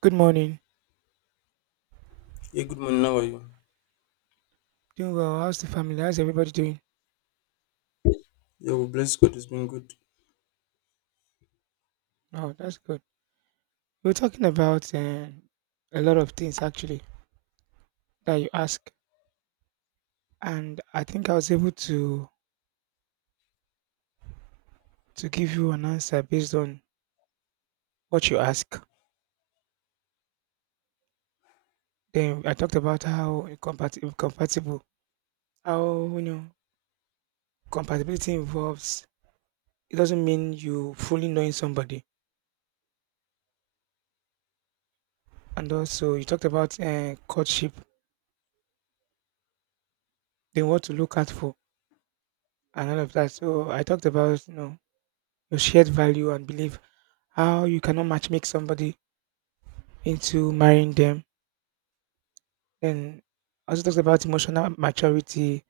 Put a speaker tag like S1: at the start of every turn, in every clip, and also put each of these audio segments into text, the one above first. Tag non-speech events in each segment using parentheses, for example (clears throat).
S1: Good morning.
S2: Yeah, good morning. How are you?
S1: Doing well. How's the family? How's everybody doing?
S2: Yeah, well, bless God, it's been good.
S1: Oh, that's good. We were talking about a lot of things actually that you ask, and I think I was able to give you an answer based on what you ask. Then I talked about compatible, how compatibility involves. It doesn't mean you fully knowing somebody, and also you talked about courtship, then what to look out for, and all of that. So I talked about your shared value and belief how you cannot matchmake somebody into marrying them. Then also talks about emotional maturity,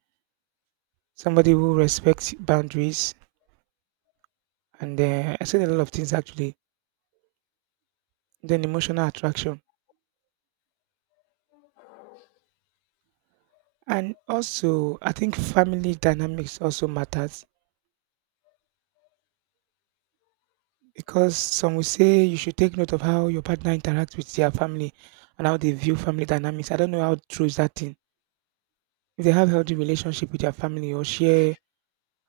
S1: somebody who respects boundaries, and I said a lot of things actually. Then emotional attraction, and also I think family dynamics also matters because some will say you should take note of how your partner interacts with their family and how they view family dynamics. I don't know how true is that thing. If they have healthy relationship with their family or share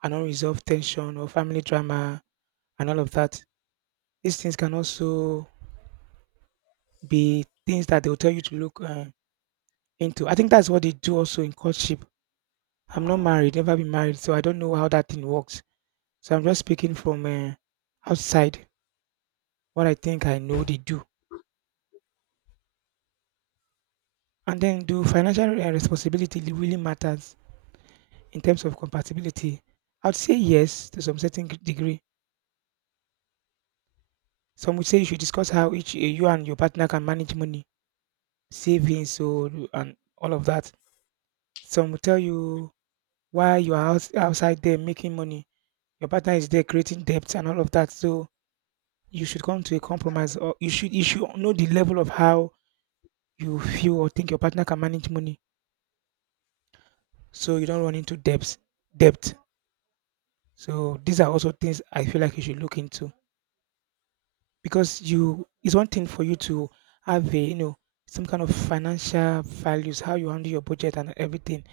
S1: an unresolved tension or family drama and all of that, these things can also be things that they'll tell you to look into. I think that's what they do also in courtship. I'm not married, never been married, so I don't know how that thing works. So I'm just speaking from outside what I think I know they do. And then, do financial really matters in terms of compatibility? I'd say yes to some certain degree. Some would say you should discuss how each you and your partner can manage money, savings, so and all of that. Some will tell you why you are outside there making money your partner is there creating depth and all of that. So you should come to a compromise or you should know the level of how you feel or think your partner can manage money so you don't run into debt. So these are also things I feel like you should look into. Because you it's one thing for you to have a some kind of financial values, how you handle your budget and everything.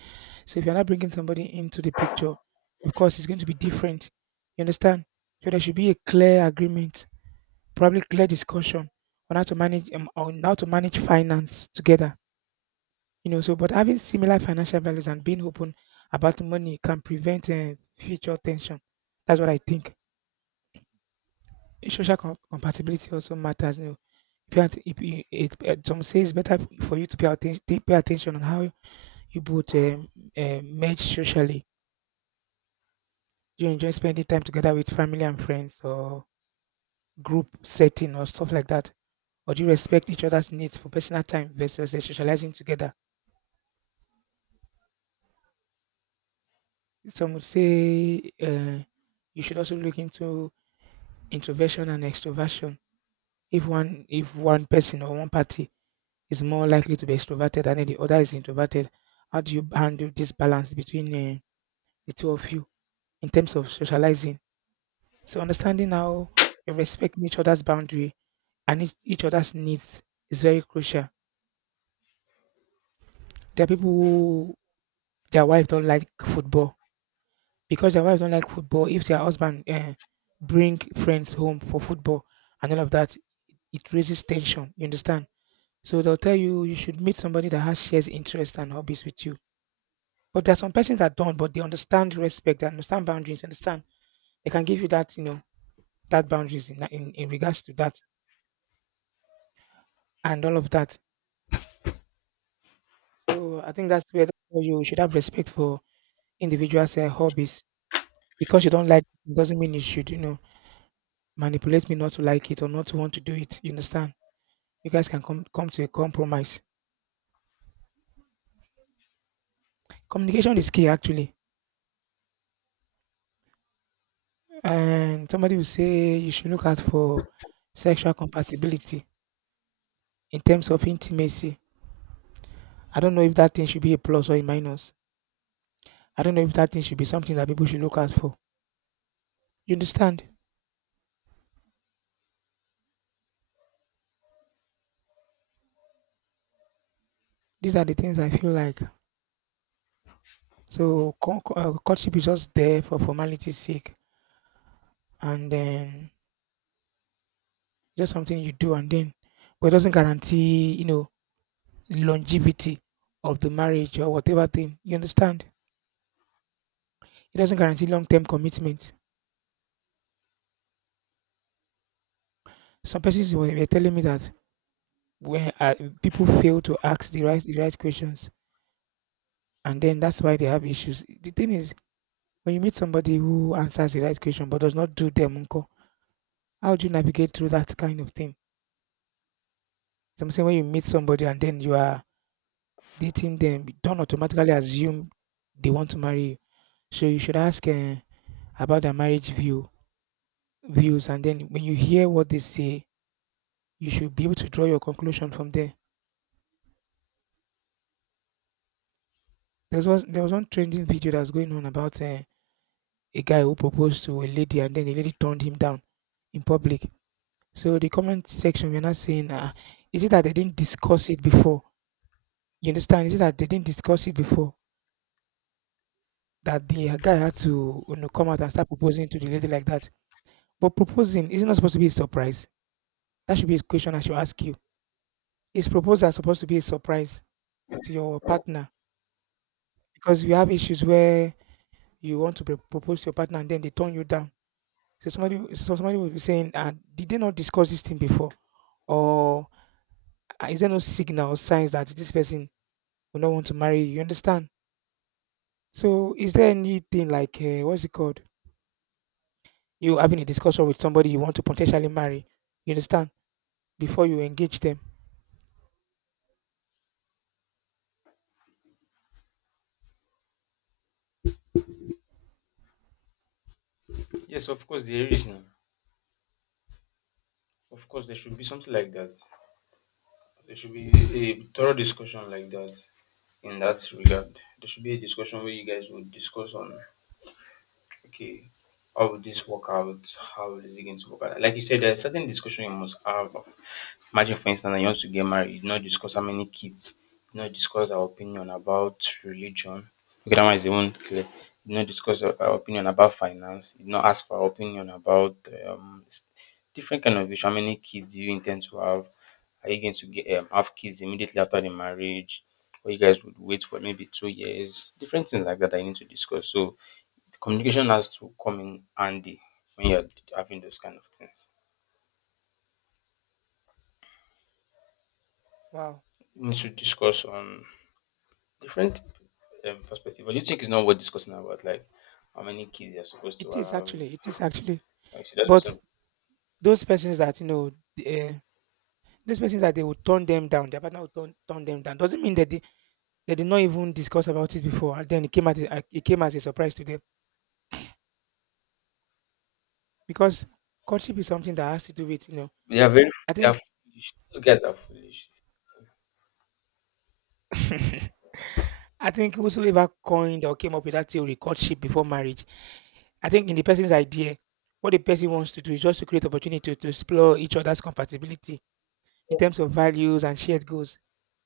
S1: So if you're not bringing somebody into the picture, of course it's going to be different. You understand? So there should be a clear agreement probably clear discussion on how to manage finance together. So but having similar financial values and being open about money can prevent future tension. That's what I think. Social compatibility also matters. You know, if you it, some say it's better for you to pay attention on how you both merge socially. Do you enjoy spending time together with family and friends, or group setting, or stuff like that? Or do you respect each other's needs for personal time versus socializing together? Some would say you should also look into introversion and extroversion. If one person or one party is more likely to be extroverted and then the other is introverted, how do you handle this balance between the two of you in terms of socializing? So understanding how you're respecting each other's boundary and each other's needs is very crucial. There are people who their wife don't like football because their wives don't like football. If their husband bring friends home for football and all of that, it raises tension. You understand? So they'll tell you you should meet somebody that has shares interests and hobbies with you. But there are some persons that don't, but they understand respect, they understand boundaries, understand. They can give you that, that boundaries in regards to that and all of that. So I think that's where you should have respect for individuals' hobbies. Because you don't like it doesn't mean you should, manipulate me not to like it or not to want to do it. You understand? You guys can come to a compromise. Communication is key actually. And somebody will say you should look out for sexual compatibility in terms of intimacy. I don't know if that thing should be a plus or a minus. I don't know if that thing should be something that people should look out for. You understand? These are the things I feel like. So courtship is just there for formality's sake, and then just something you do, and then, but it doesn't guarantee, longevity of the marriage or whatever thing. You understand? It doesn't guarantee long-term commitment. Some persons were telling me that when people fail to ask the right questions, and then that's why they have issues. The thing is, when you meet somebody who answers the right question but does not do them, unko, how do you navigate through that kind of thing? So I'm saying when you meet somebody and then you are dating them, you don't automatically assume they want to marry you. So you should ask about their marriage views, and then when you hear what they say, you should be able to draw your conclusion from there. There was one trending video that was going on about a guy who proposed to a lady and then the lady turned him down in public. So the comment section we're not saying, is it that they didn't discuss it before? You understand? Is it that they didn't discuss it before that the guy had to come out and start proposing to the lady like that? But proposing isn't supposed to be a surprise. That should be a question I should ask you. Is proposal supposed to be a surprise to your partner? Because you have issues where you want to propose to your partner and then they turn you down. So somebody will be saying, "Did they not discuss this thing before?" Or "Is there no signal, or signs that this person will not want to marry you?" You understand? So, is there anything like what's it called? You having a discussion with somebody you want to potentially marry? You understand? Before you engage them.
S2: Yes, of course, there is now. Of course, there should be something like that. There should be a thorough discussion like that in that regard. There should be a discussion where you guys would discuss on, okay, how would this work out? How is it going to work out? Like you said, there's certain discussion you must have. Of, imagine, for instance, that you want to get married, you not discuss how many kids, you not discuss our opinion about religion. Okay, that one is even clear. You not discuss our opinion about finance. You not ask for our opinion about um, s- different kind of issue. How many kids do you intend to have? Are you going to get have kids immediately after the marriage? Or you guys would wait for maybe 2 years? Different things like that I need to discuss. So communication has to come in handy when you're having those kind of things.
S1: Wow,
S2: You need to discuss on different perspective. But you think it's not worth discussing about, like, how many kids you're supposed to have?
S1: it is actually.
S2: Like, should that be
S1: But
S2: something?
S1: those persons that uh, those persons that they will turn them down, their partner will turn them down. Doesn't mean that they did not even discuss about it before. And then it came it came as a surprise to them. Because courtship is something that has to do with, you know,
S2: They are very
S1: I
S2: they are
S1: think
S2: foolish. Those guys are foolish.
S1: (laughs) I think whosoever coined or came up with that theory, courtship before marriage, I think in the person's idea, what the person wants to do is just to create opportunity to explore each other's compatibility in terms of values and shared goals.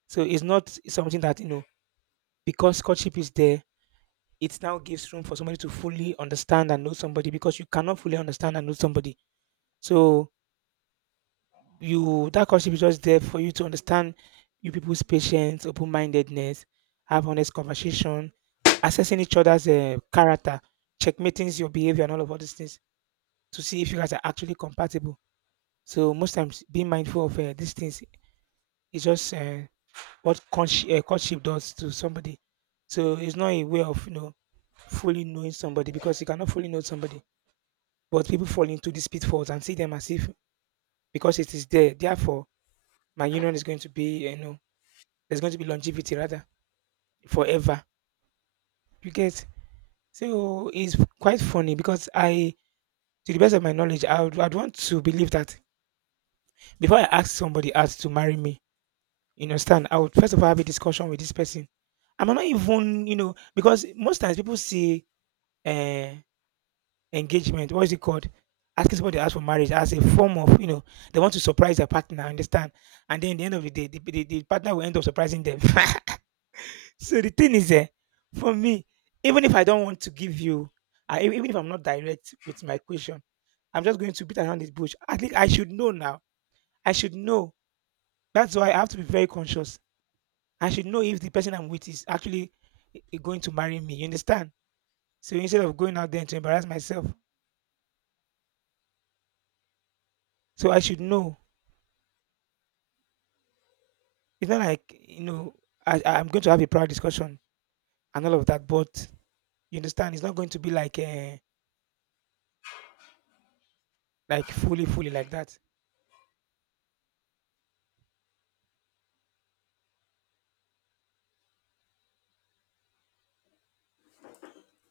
S1: So it's not something that, you know, because courtship is there, it now gives room for somebody to fully understand and know somebody because you cannot fully understand and know somebody. So you that courtship is just there for you to understand you people's patience, open mindedness, have honest conversation, assessing each other's character, checkmating your behavior and all these things to see if you guys are actually compatible. So most times, being mindful of these things is just what courtship does to somebody. So it's not a way of fully knowing somebody because you cannot fully know somebody. But people fall into these pitfalls and see them as if because it is there, therefore my union is going to be there's going to be longevity rather forever. You get? So it's quite funny because to the best of my knowledge, I'd want to believe that before I ask somebody else to marry me, you understand, I would first of all have a discussion with this person. I'm not even, you know, because most times people see uh, engagement, what is it called? Asking somebody else for marriage as a form of, you know, they want to surprise their partner, understand? And then at the end of the day, the partner will end up surprising them. (laughs) So the thing is, eh, for me, even if I don't want to give you, even if I'm not direct with my question, I'm just going to beat around this bush. I think I should know now. I should know. That's why I have to be very conscious. I should know if the person I'm with is actually going to marry me. You understand? So instead of going out there to embarrass myself, so I should know. It's not like I am going to have a proud discussion and all of that. But you understand? It's not going to be like fully, fully like that.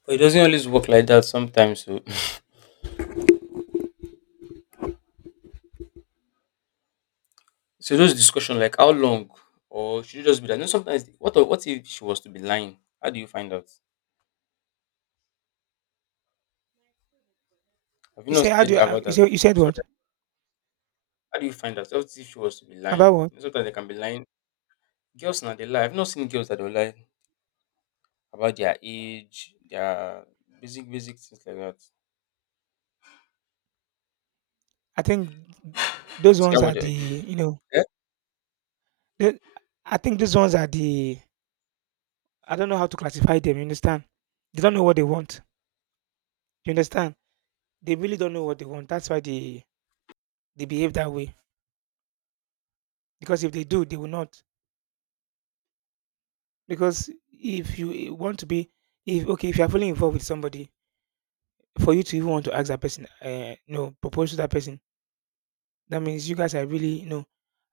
S2: But it doesn't always work like that sometimes. So, (laughs) so those discussion, like, how long, or should you just be that? You know, sometimes what if she was to be lying? How do you find out? Have you
S1: You say
S2: not
S1: how do
S2: heard
S1: you,
S2: about
S1: you
S2: that
S1: say you
S2: before?
S1: said
S2: Sorry,
S1: what
S2: how do you find out? What if she was to be lying?
S1: about what?
S2: You know, sometimes they can be lying. Girls now they lie. I've not seen girls that don't lie about their age, their basic things like that.
S1: I think
S2: You
S1: those
S2: see how
S1: ones are
S2: much are
S1: the
S2: you?
S1: you know
S2: Eh?
S1: the, I think these ones are the I don't know how to classify them. You understand? They don't know what they want. You understand? They really don't know what they want. That's why they behave that way. Because if they do, they will not. Because if you want to be, if okay, if you are fully involved with somebody, for you to even want to ask that person, no, propose to that person, that means you guys are really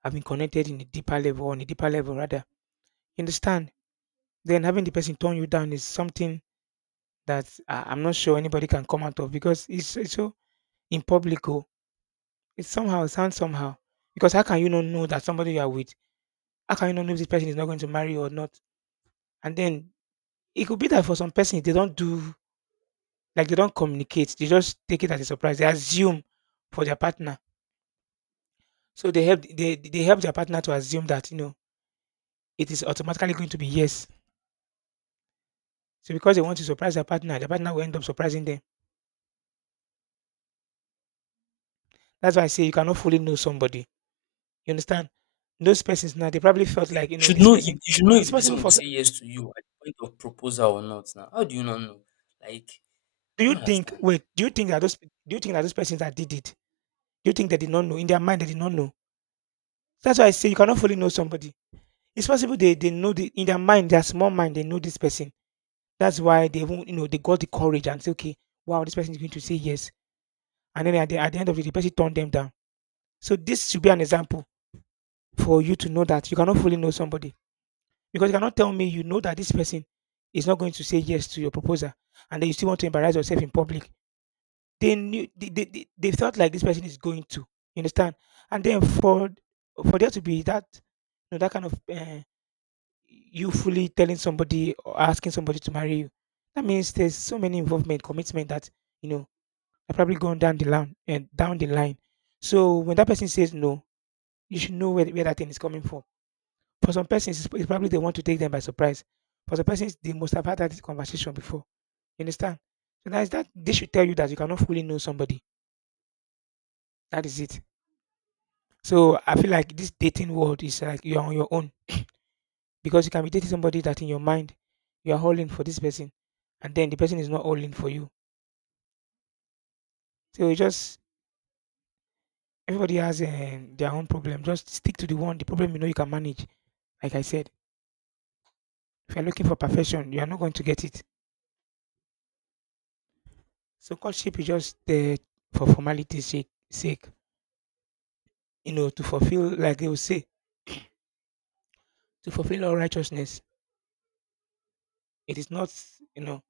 S1: have been connected in a deeper level on a deeper level rather. You understand? Then having the person turn you down is something that I'm not sure anybody can come out of because it's so in public. Oh, it sounds somehow. Because how can you not know that somebody you are with? How can you not know if this person is not going to marry you or not? And then it could be that for some person they don't communicate. They just take it as a surprise. They assume for their partner. So they help their partner to assume that it is automatically going to be yes. So because they want to surprise their partner will end up surprising them. That's why I say you cannot fully know somebody. You understand? Those persons now they probably felt
S2: You
S1: like
S2: should
S1: this
S2: know. You,
S1: person.
S2: you should know if
S1: It's
S2: the person
S1: possible
S2: will
S1: for.
S2: say yes to you at the point of proposal or not. Now, how do you not know? Like,
S1: Do
S2: I
S1: you
S2: don't
S1: think?
S2: understand.
S1: Wait. Do you think that those? Do you think that those persons that did it? Do you think they did not know in their mind? They did not know. That's why I say you cannot fully know somebody. It's possible they know in their mind, their small mind, they know this person. That's why they won't, they got the courage and say, okay, wow, this person is going to say yes. And then at the end of it, the person turned them down. So this should be an example for you to know that you cannot fully know somebody. Because you cannot tell me you know that this person is not going to say yes to your proposal and then you still want to embarrass yourself in public. They knew they felt like this person is going to. You understand? And then for there to be that that kind of you fully telling somebody or asking somebody to marry you, that means there's so many involvement, commitment that you know are probably going down the line and down the line. So when that person says no, you should know where that thing is coming from for some persons, it's probably they want to take them by surprise. For some persons, they must have had that conversation before. You understand? So that is that they should tell you that you cannot fully know somebody. That is it. So I feel like this dating world is like you're on your own because you can be dating somebody that in your mind you are all in for this person, and then the person is not all in for you. So you just everybody has their own problem. Just stick to the problem you know you can manage. Like I said, if you're looking for perfection, you are not going to get it. So courtship is just for formality's sake. Sake to fulfill, like they will say, to fulfill all righteousness. It is not, you know,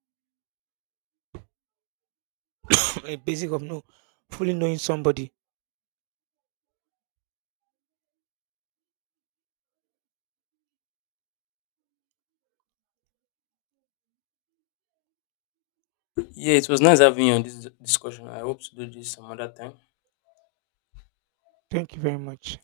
S1: (clears throat) a basic of no, fully knowing somebody.
S2: Yeah, it was nice having you on this discussion. I hope to do this some other time.
S1: Thank you very much.